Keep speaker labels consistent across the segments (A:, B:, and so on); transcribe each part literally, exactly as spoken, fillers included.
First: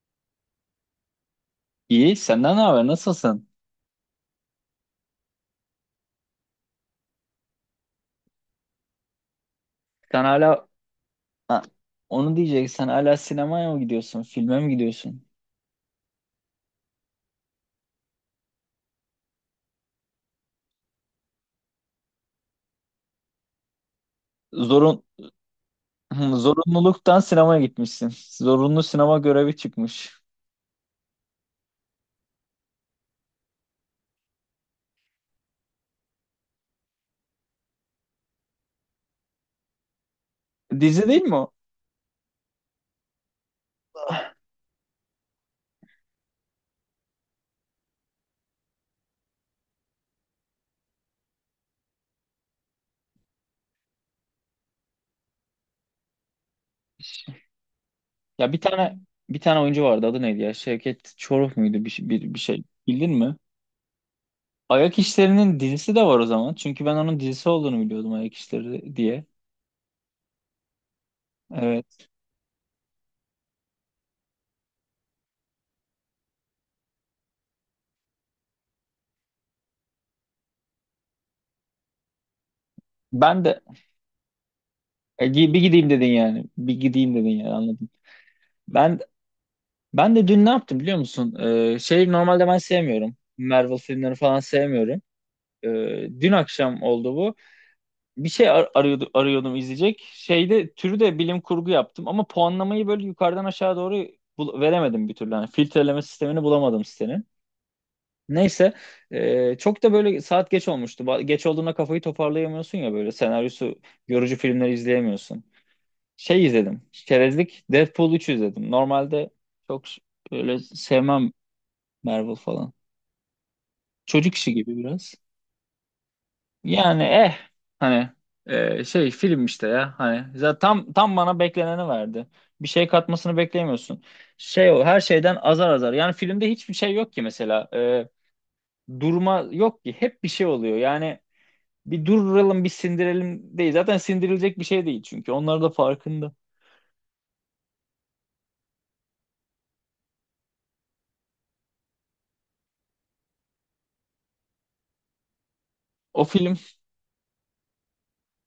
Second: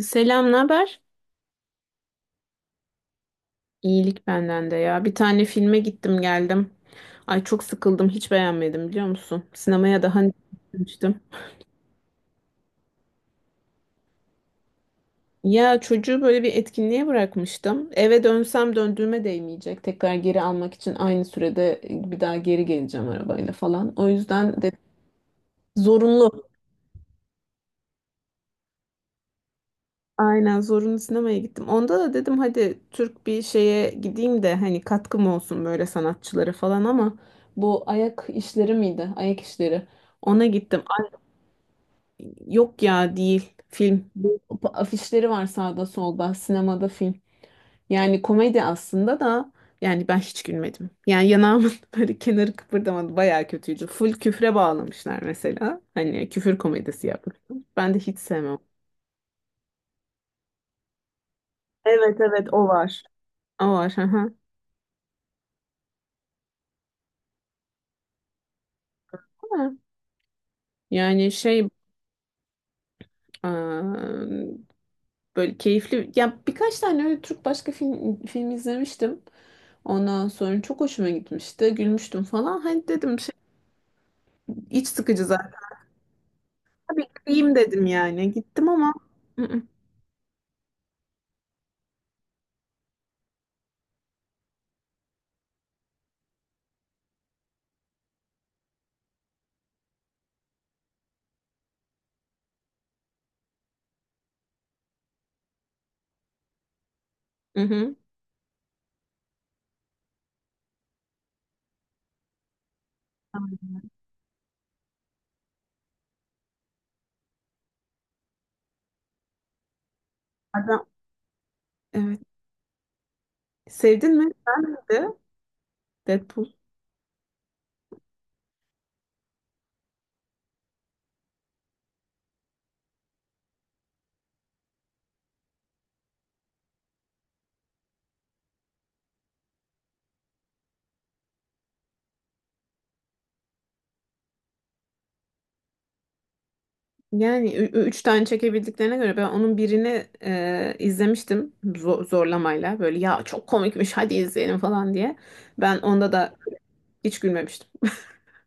A: Selam, ne haber?
B: İyi, senden ne haber? Nasılsın?
A: İyilik benden de ya. Bir tane filme gittim geldim. Ay çok sıkıldım, hiç beğenmedim biliyor musun? Sinemaya daha
B: Sen
A: önce
B: hala,
A: gitmiştim.
B: ha, onu diyeceksen hala sinemaya mı gidiyorsun? Filme mi gidiyorsun?
A: Ya çocuğu böyle bir etkinliğe bırakmıştım. Eve dönsem döndüğüme değmeyecek. Tekrar geri almak için aynı sürede bir daha geri geleceğim arabayla falan. O yüzden de
B: Zorun Hı,
A: zorunlu.
B: zorunluluktan sinemaya gitmişsin. Zorunlu sinema görevi çıkmış.
A: Aynen zorunlu sinemaya gittim. Onda da dedim hadi Türk bir şeye gideyim de hani katkım olsun böyle sanatçılara falan ama bu ayak işleri miydi? Ayak işleri. Ona gittim.
B: Dizi
A: Ay,
B: değil mi o?
A: yok ya değil film. Bu afişleri var sağda solda sinemada film. Yani komedi aslında da yani ben hiç gülmedim. Yani yanağımın böyle kenarı kıpırdamadı. Bayağı kötüydü. Full küfre bağlamışlar mesela. Hani küfür komedisi yapmışlar. Ben de hiç
B: Ya
A: sevmem.
B: bir tane bir tane oyuncu vardı. Adı neydi ya? Şevket Çoruh muydu bir, şey-
A: Evet,
B: bir, bir
A: evet,
B: şey.
A: o var.
B: Bildin mi?
A: O var. Hı hı.
B: Ayak İşleri'nin dizisi de var o zaman. Çünkü ben onun dizisi olduğunu biliyordum Ayak İşleri diye.
A: Yani şey
B: Evet.
A: eee, böyle keyifli ya birkaç tane öyle Türk başka film, film izlemiştim. Ondan sonra çok hoşuma gitmişti. Gülmüştüm falan. Hani dedim şey,
B: Ben de
A: iç sıkıcı
B: e,
A: zaten.
B: gi- bir gideyim dedin yani. Bir
A: Bir
B: gideyim dedin yani,
A: gideyim dedim
B: anladım.
A: yani. Gittim ama.
B: Ben
A: Hı hı.
B: Ben de dün ne yaptım biliyor musun? Ee, şey, normalde ben sevmiyorum. Marvel filmlerini falan sevmiyorum. Ee, dün akşam oldu bu. Bir şey ar- arıyordu, arıyordum izleyecek. Şeyde türü de bilim kurgu yaptım ama puanlamayı böyle yukarıdan aşağı doğru bul- veremedim bir türlü. Yani filtreleme sistemini bulamadım sitenin.
A: Hı hı.
B: Neyse ee, çok da böyle saat geç olmuştu. Ba- Geç olduğunda kafayı toparlayamıyorsun ya, böyle senaryosu yorucu filmleri izleyemiyorsun. Şey izledim. Çerezlik, Deadpool üç izledim. Normalde çok ş- böyle
A: Adam,
B: sevmem
A: evet.
B: Marvel falan.
A: Sevdin mi?
B: Çocuk işi
A: Ben
B: gibi
A: de
B: biraz.
A: Deadpool.
B: Yani eh hani eh, şey, film işte ya, hani zaten tam tam bana bekleneni verdi. Bir şey katmasını beklemiyorsun. Şey, o her şeyden azar azar. Yani filmde hiçbir şey yok ki mesela. Eh, durma yok ki. Hep bir şey oluyor. Yani bir duralım bir sindirelim değil. Zaten sindirilecek bir şey değil çünkü. Onlar da farkında.
A: Yani ü- ü- üç tane çekebildiklerine göre ben onun birini e, izlemiştim zo- zorlamayla böyle ya çok komikmiş hadi izleyelim falan diye. Ben onda
B: O
A: da
B: film
A: hiç gülmemiştim.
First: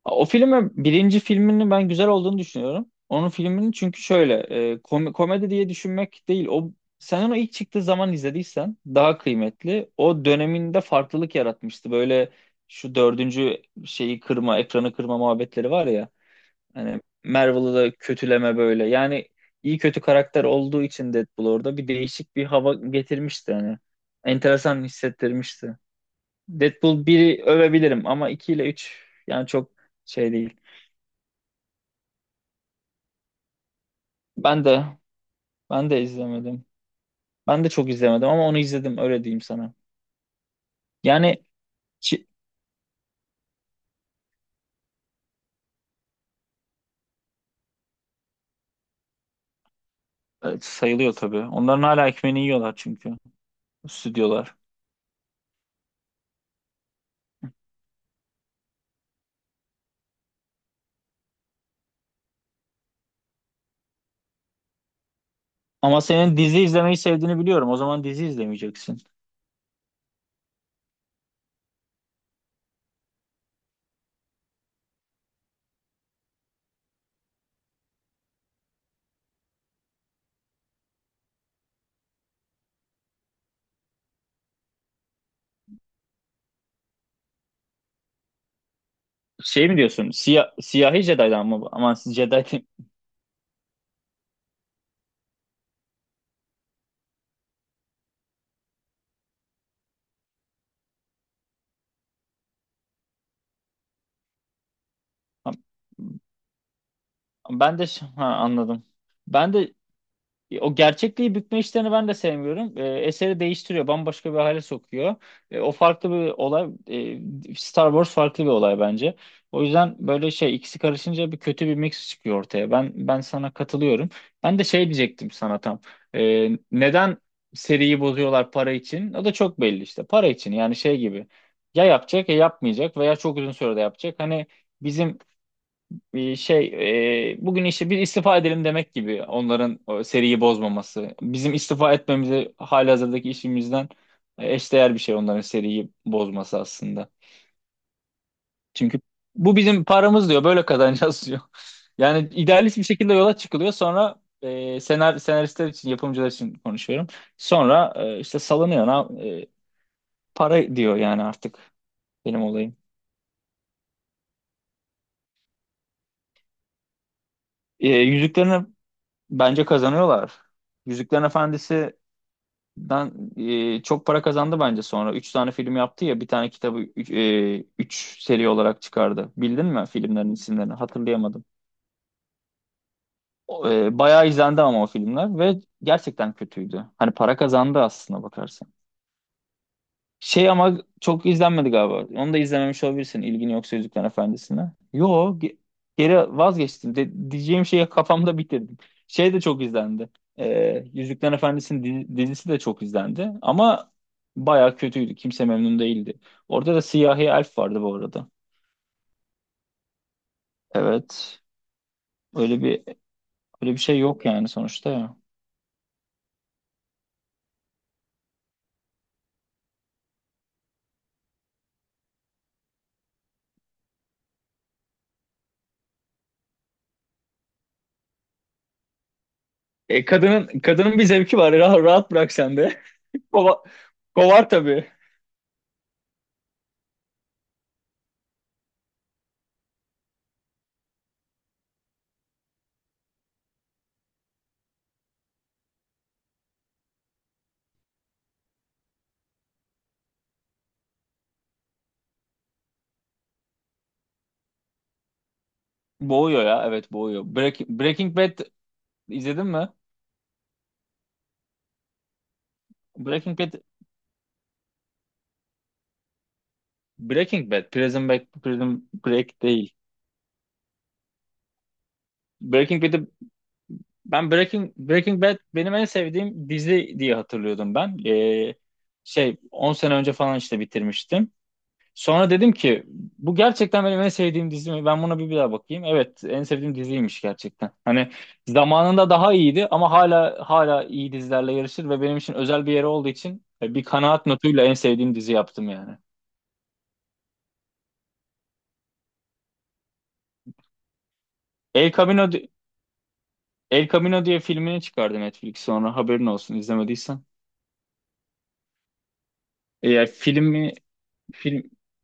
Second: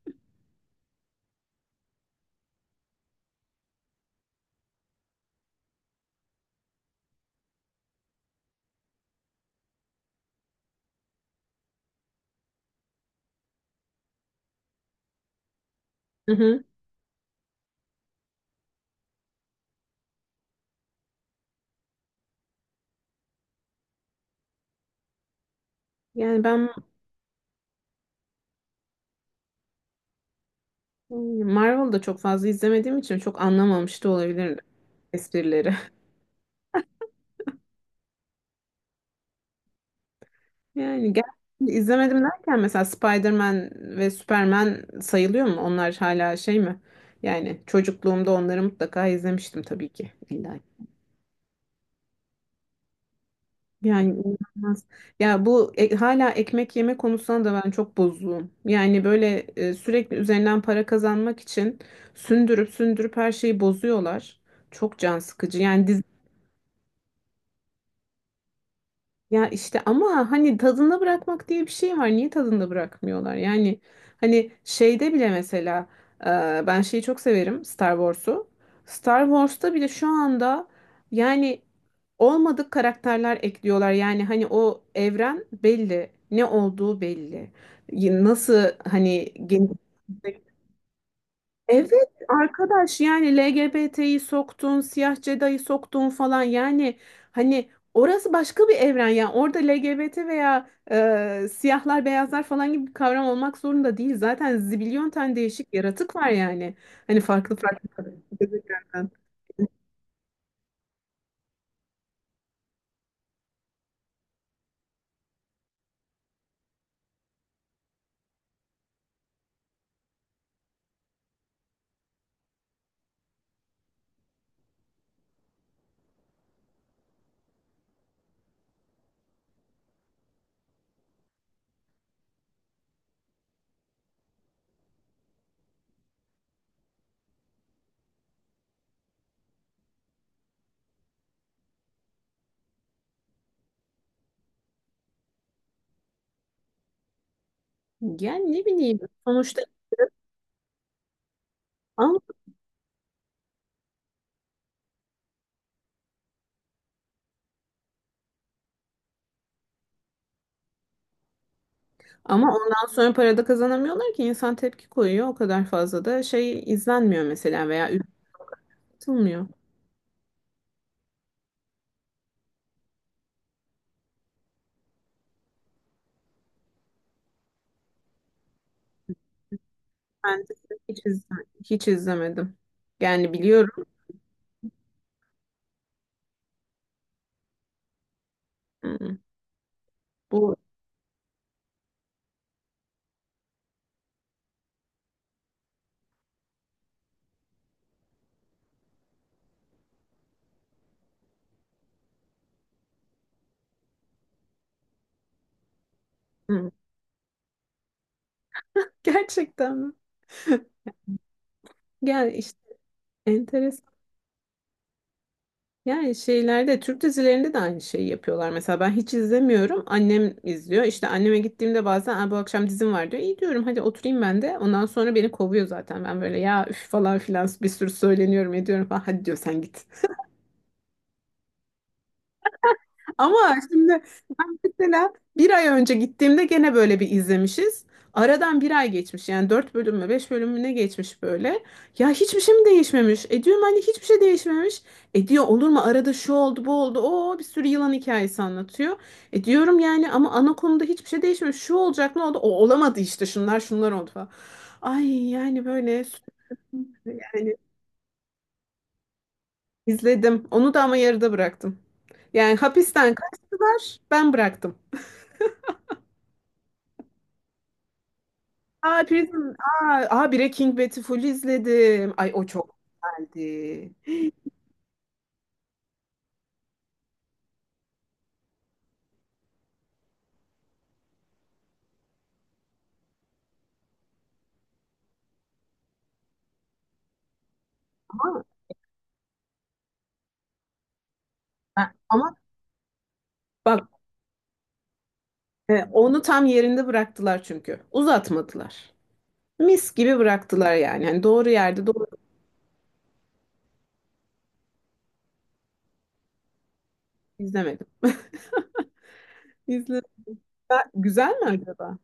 B: O filmi, birinci filmini ben güzel olduğunu düşünüyorum. Onun filmini çünkü şöyle, e, kom- komedi diye düşünmek değil. O, sen onu ilk çıktığı zaman izlediysen daha kıymetli. O döneminde farklılık yaratmıştı. Böyle şu dördüncü şeyi kırma, ekranı kırma muhabbetleri var ya.
A: Hı hı.
B: Hani Marvel'ı da kötüleme böyle. Yani iyi kötü karakter olduğu için Deadpool orada bir değişik bir hava getirmişti hani. Enteresan hissettirmişti.
A: Yani ben.
B: Deadpool biri övebilirim ama iki ile üç yani çok şey değil.
A: Hmm, Marvel'ı da çok fazla izlemediğim için çok anlamamış da olabilirim
B: Ben de
A: esprileri.
B: ben de izlemedim. Ben de çok izlemedim ama onu izledim, öyle diyeyim sana.
A: Yani gel
B: Yani
A: izlemedim
B: çi-
A: derken mesela Spider-Man ve Superman sayılıyor mu? Onlar hala şey mi? Yani çocukluğumda onları mutlaka izlemiştim tabii ki. İlla.
B: evet, sayılıyor tabii. Onların hala ekmeğini yiyorlar çünkü
A: Yani
B: stüdyolar.
A: inanılmaz. Ya bu e, hala ekmek yeme konusunda da ben çok bozuğum. Yani böyle e, sürekli üzerinden para kazanmak için sündürüp sündürüp her şeyi bozuyorlar. Çok can sıkıcı. Yani
B: Ama senin dizi izlemeyi sevdiğini biliyorum. O zaman dizi izlemeyeceksin.
A: ya işte ama hani tadında bırakmak diye bir şey var. Niye tadında bırakmıyorlar? Yani hani şeyde bile mesela e, ben şeyi çok severim, Star Wars'u. Star Wars'ta bile şu anda yani olmadık karakterler ekliyorlar. Yani hani o evren belli. Ne olduğu belli. Y- Nasıl hani
B: Şey
A: geniş.
B: mi diyorsun? Siyah, siyahi Jedi'dan mı bu? Aman
A: Evet
B: siz Jedi kim?
A: arkadaş, yani L G B T'yi soktun, siyah Jedi'yi soktun falan, yani hani orası başka bir evren, yani orada L G B T veya e, siyahlar beyazlar falan gibi bir kavram olmak zorunda değil. Zaten zibilyon tane değişik yaratık var yani. Hani farklı
B: Ben de,
A: farklı
B: ha anladım.
A: gezegenlerden.
B: Ben de, E, o gerçekliği bükme işlerini ben de sevmiyorum. E, eseri değiştiriyor, bambaşka bir hale sokuyor. E, o farklı bir olay. E, Star Wars farklı bir olay bence. O yüzden böyle şey, ikisi karışınca bir kötü bir mix çıkıyor ortaya. Ben ben sana katılıyorum. Ben de şey diyecektim sana tam. E, neden seriyi bozuyorlar, para için? O da çok belli işte. Para için, yani şey gibi. Ya yapacak, ya yapmayacak, veya çok uzun sürede yapacak. Hani bizim bir şey, e, bugün işte bir istifa edelim demek gibi onların o seriyi bozmaması. Bizim istifa etmemizi halihazırdaki işimizden, e, eşdeğer bir şey onların seriyi bozması aslında.
A: Yani ne bileyim
B: Çünkü bu
A: sonuçta
B: bizim paramız diyor, böyle kazanacağız diyor.
A: ama,
B: Yani idealist bir şekilde yola çıkılıyor, sonra e, senar, senaristler için, yapımcılar için konuşuyorum. Sonra e, işte salınıyor, na- e, para diyor yani, artık benim
A: ama
B: olayım.
A: ondan sonra para da kazanamıyorlar ki, insan tepki koyuyor, o kadar fazla da şey izlenmiyor mesela
B: E,
A: veya
B: yüzüklerini
A: üretilmiyor.
B: bence kazanıyorlar. Yüzüklerin Efendisi, Ben e, çok para kazandı bence sonra. Üç tane film yaptı ya, bir tane kitabı üç, e, üç seri olarak çıkardı. Bildin mi filmlerin
A: Ben de
B: isimlerini?
A: hiç
B: Hatırlayamadım.
A: izlemedim. Hiç izlemedim. Yani
B: O,
A: biliyorum.
B: E, bayağı izlendi ama o filmler, ve gerçekten kötüydü. Hani para kazandı, aslında bakarsan.
A: Hı,
B: Şey,
A: bu
B: ama çok izlenmedi galiba. Onu da izlememiş olabilirsin ilgin yoksa Yüzüklerin Efendisi'ne. Yo, ge- geri vazgeçtim. De- diyeceğim şeyi kafamda bitirdim. Şey de çok izlendi. Ee, Yüzüklerin Efendisi'nin di- dizisi de çok izlendi. Ama baya kötüydü. Kimse memnun değildi.
A: hı.
B: Orada da siyahi elf vardı bu arada.
A: Gerçekten mi?
B: Evet.
A: Yani işte
B: Öyle bir öyle bir
A: enteresan.
B: şey yok yani sonuçta ya.
A: Yani şeylerde, Türk dizilerinde de aynı şeyi yapıyorlar. Mesela ben hiç izlemiyorum. Annem izliyor. İşte anneme gittiğimde bazen "Aa, bu akşam dizim var" diyor. İyi diyorum, hadi oturayım ben de. Ondan sonra beni kovuyor zaten. Ben böyle ya üf falan filan bir sürü söyleniyorum ediyorum falan. Hadi diyor sen git.
B: E, kadının kadının bir zevki var. Rahat, rahat bırak sen de.
A: Ama
B: Kova,
A: şimdi
B: Kovar tabii.
A: mesela bir ay önce gittiğimde gene böyle bir izlemişiz. Aradan bir ay geçmiş, yani dört bölüm mü beş bölüm mü ne geçmiş böyle. Ya hiçbir şey mi değişmemiş? E diyorum, hani hiçbir şey değişmemiş. E diyor, olur mu, arada şu oldu bu oldu. Oo bir sürü yılan hikayesi anlatıyor. E diyorum, yani ama ana konuda hiçbir şey değişmemiş. Şu olacak, ne oldu? O olamadı, işte şunlar şunlar oldu falan. Ay yani böyle
B: Boğuyor ya, evet
A: sürekli
B: boğuyor.
A: yani.
B: Break- Breaking Bad. İzledin mi?
A: İzledim. Onu da ama yarıda bıraktım. Yani hapisten
B: Breaking Bad,
A: kaçtılar, ben bıraktım.
B: Breaking Bad, Prison Break, Prison
A: Aa
B: Break
A: Prison.
B: değil.
A: Aa, aa, Breaking Bad'i full izledim. Ay o çok
B: Breaking Bad'i
A: güzeldi.
B: ben Breaking Breaking Bad benim en sevdiğim dizi diye hatırlıyordum ben. Ee, şey, on sene önce falan işte bitirmiştim. Sonra dedim ki, bu gerçekten benim en sevdiğim dizi mi? Ben buna bir, bir daha bakayım. Evet, en sevdiğim diziymiş gerçekten. Hani
A: Ama,
B: zamanında daha iyiydi ama hala hala iyi dizilerle yarışır, ve benim için
A: ama
B: özel bir yeri olduğu için e, bir
A: bak,
B: kanaat notuyla en sevdiğim dizi yaptım
A: e,
B: yani.
A: onu tam yerinde bıraktılar çünkü. Uzatmadılar. Mis gibi bıraktılar yani. Hani doğru yerde
B: El
A: doğru.
B: Camino El Camino diye filmini çıkardı Netflix sonra, haberin olsun izlemediysen.
A: izlemedim. İzle.
B: E, filmi
A: Ben- Güzel mi
B: Film
A: acaba?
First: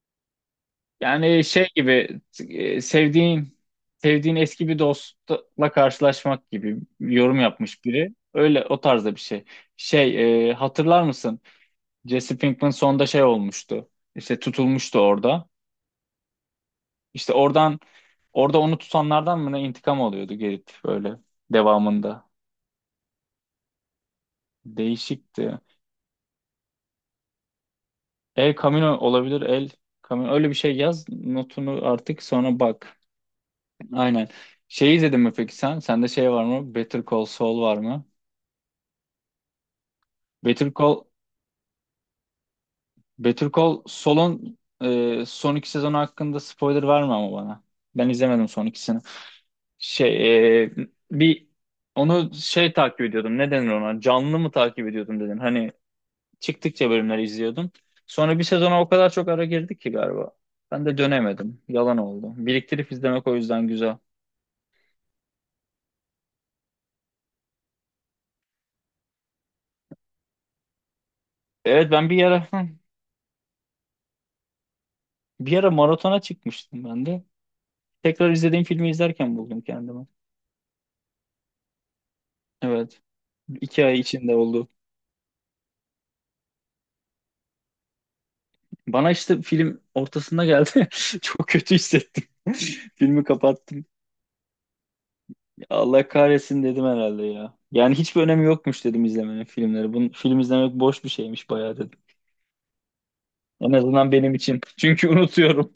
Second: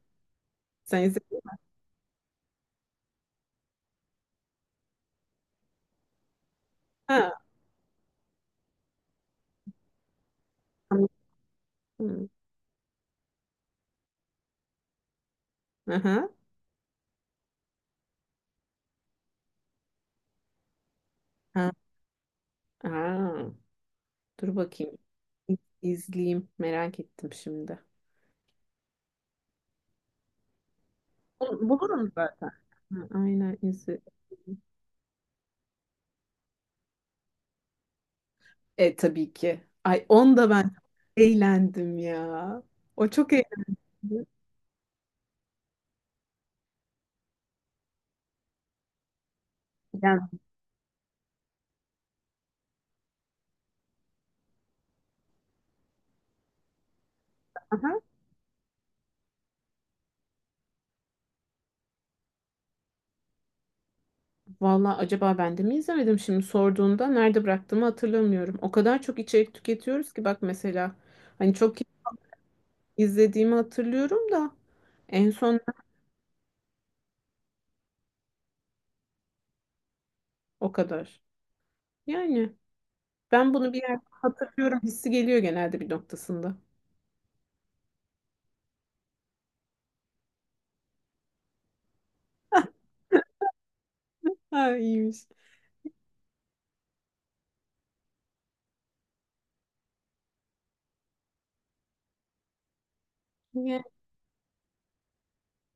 A: Sen izledin
B: yani
A: mi?
B: şey gibi, e, sevdiğin sevdiğin eski bir dostla karşılaşmak gibi
A: Ha,
B: yorum yapmış biri. Öyle, o tarzda bir şey. Şey, e, hatırlar
A: tamam.
B: mısın? Jesse Pinkman sonda şey olmuştu. İşte tutulmuştu orada.
A: Aha.
B: İşte oradan orada onu tutanlardan mı ne intikam alıyordu gelip böyle
A: Ha.
B: devamında.
A: Aa, dur bakayım. İ-
B: Değişikti.
A: İzleyeyim. Merak ettim şimdi.
B: El Camino olabilir. El Camino. Öyle bir şey yaz.
A: Bul-
B: Notunu
A: Bulurum
B: artık
A: zaten.
B: sonra bak.
A: Ha, aynen izi.
B: Aynen. Şey, izledin mi peki sen? Sende şey var mı, Better Call Saul var mı?
A: E tabii ki. Ay onda
B: Better
A: ben
B: Call,
A: eğlendim ya. O çok
B: Better Call
A: eğlendim.
B: Saul'un e, son iki sezonu hakkında spoiler verme ama bana. Ben izlemedim son ikisini.
A: Yani,
B: Şey, e, bir onu şey takip ediyordum. Ne denir ona? Canlı mı takip ediyordum dedin. Hani, çıktıkça bölümler izliyordum.
A: aha.
B: Sonra bir sezona o kadar çok ara girdik ki galiba. Ben de dönemedim. Yalan oldu. Biriktirip izlemek o yüzden güzel.
A: Valla acaba ben de mi izlemedim, şimdi sorduğunda nerede bıraktığımı hatırlamıyorum. O kadar çok içerik tüketiyoruz ki, bak mesela hani çok
B: Evet, ben bir ara
A: izlediğimi hatırlıyorum da en
B: bir
A: son
B: ara maratona çıkmıştım ben de. Tekrar izlediğim filmi izlerken buldum kendimi.
A: o kadar. Yani
B: Evet.
A: ben bunu bir
B: iki ay
A: yerde
B: içinde oldu.
A: hatırlıyorum hissi geliyor genelde bir noktasında.
B: Bana işte film ortasında geldi. Çok kötü hissettim. Filmi kapattım.
A: Ha iyiymiş.
B: Allah kahretsin dedim herhalde ya. Yani hiçbir önemi yokmuş dedim izlemenin, filmleri. Bunu, film izlemek boş bir şeymiş bayağı dedim. En azından benim için. Çünkü unutuyorum.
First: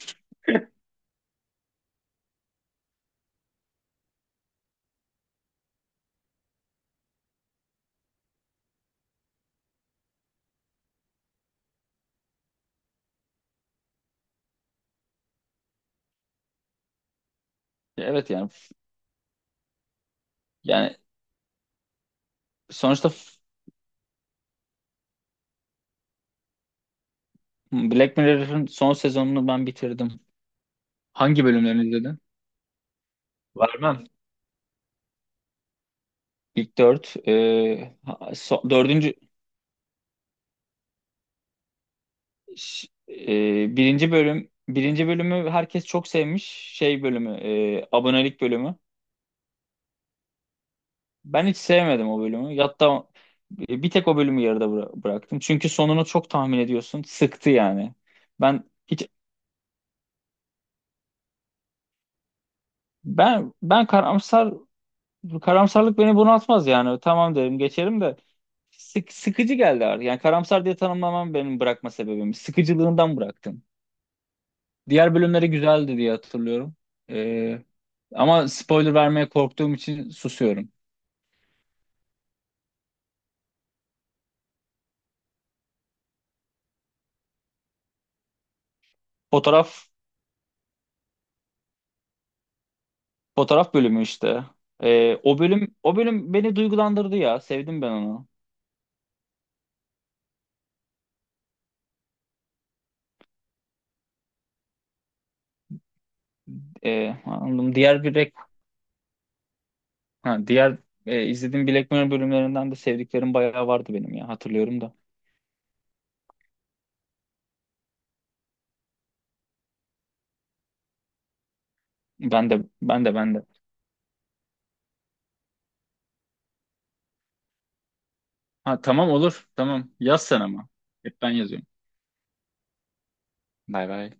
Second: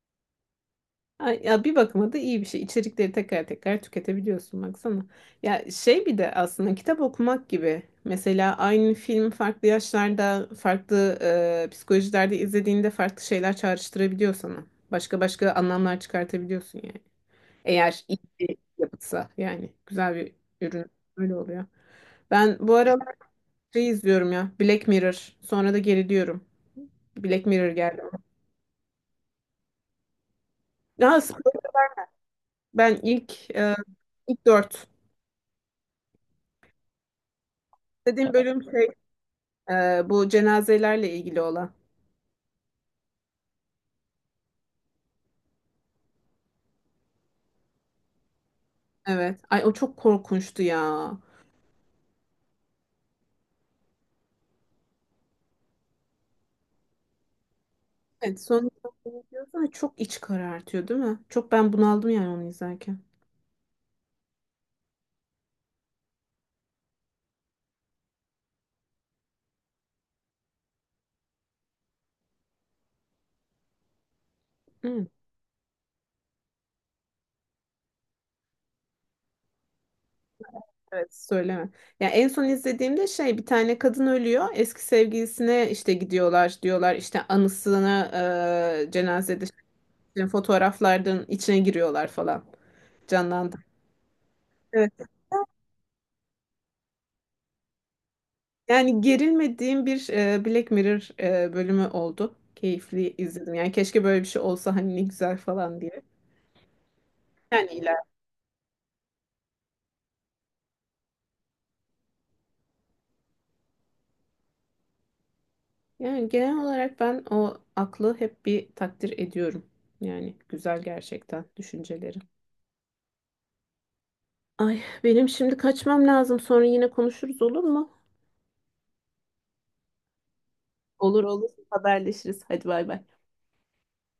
A: Ay, ya bir bakıma da iyi bir şey. İçerikleri tekrar tekrar tüketebiliyorsun baksana. Ya şey, bir de aslında kitap okumak gibi. Mesela aynı film farklı yaşlarda, farklı e, psikolojilerde izlediğinde farklı şeyler çağrıştırabiliyor sana. Başka başka anlamlar çıkartabiliyorsun yani. Eğer iyi
B: Evet yani.
A: bir yapıtsa, yani güzel bir ürün,
B: yani
A: öyle oluyor. Ben bu aralar
B: sonuçta f-
A: şey izliyorum ya, Black Mirror. Sonra da geriliyorum. Black Mirror geldi.
B: Black Mirror'ın son sezonunu ben bitirdim.
A: Ya
B: Hangi bölümlerini izledin?
A: ben ilk e,
B: Vermem.
A: ilk dört.
B: İlk dört. E, ha-
A: Dediğim bölüm
B: so-
A: şey.
B: dördüncü
A: Ee, bu cenazelerle ilgili olan.
B: ş- e, birinci bölüm birinci bölümü herkes çok sevmiş. Şey bölümü, e, abonelik bölümü.
A: Evet. Ay o çok korkunçtu ya.
B: Ben hiç sevmedim o bölümü. Hatta e, bir tek o bölümü yarıda bıra- bıraktım. Çünkü sonunu çok tahmin ediyorsun. Sıktı yani.
A: Evet,
B: Ben
A: sonuçta
B: hiç
A: bunu diyorsun ama çok iç karartıyor değil mi? Çok ben bunaldım yani onu izlerken.
B: ben ben karamsar Bu karamsarlık beni bunaltmaz yani. Tamam derim geçerim, de sık, sıkıcı geldi artık. Yani karamsar diye tanımlamam benim bırakma sebebim. Sıkıcılığından bıraktım.
A: Hı.
B: Diğer bölümleri güzeldi diye hatırlıyorum. Ee, Ama spoiler vermeye korktuğum için susuyorum.
A: Evet söyleme. Ya en son izlediğimde şey, bir tane kadın ölüyor. Eski sevgilisine işte gidiyorlar diyorlar, işte anısına, e, cenazede
B: Fotoğraf
A: işte fotoğraflardan içine giriyorlar falan. Canlandı.
B: Fotoğraf bölümü işte.
A: Evet.
B: Ee, o bölüm o bölüm beni duygulandırdı ya. Sevdim ben onu.
A: Yani gerilmediğim bir e, Black Mirror e, bölümü oldu. Keyifli izledim. Yani keşke böyle bir şey olsa, hani ne güzel falan diye.
B: Ee,
A: Yani
B: anladım.
A: iler.
B: Diğer bilek ha, Diğer e, izlediğim Black Mirror bölümlerinden de sevdiklerim bayağı vardı benim ya, hatırlıyorum da.
A: Yani genel olarak ben o aklı hep bir takdir ediyorum. Yani güzel gerçekten düşünceleri.
B: Ben de, ben de, ben de.
A: Ay benim şimdi kaçmam lazım. Sonra yine konuşuruz, olur mu?
B: Ha, tamam olur. Tamam. Yaz sen ama. Hep
A: Olur,
B: ben
A: olur.
B: yazıyorum.
A: Haberleşiriz. Hadi bay bay.
B: Bay bay.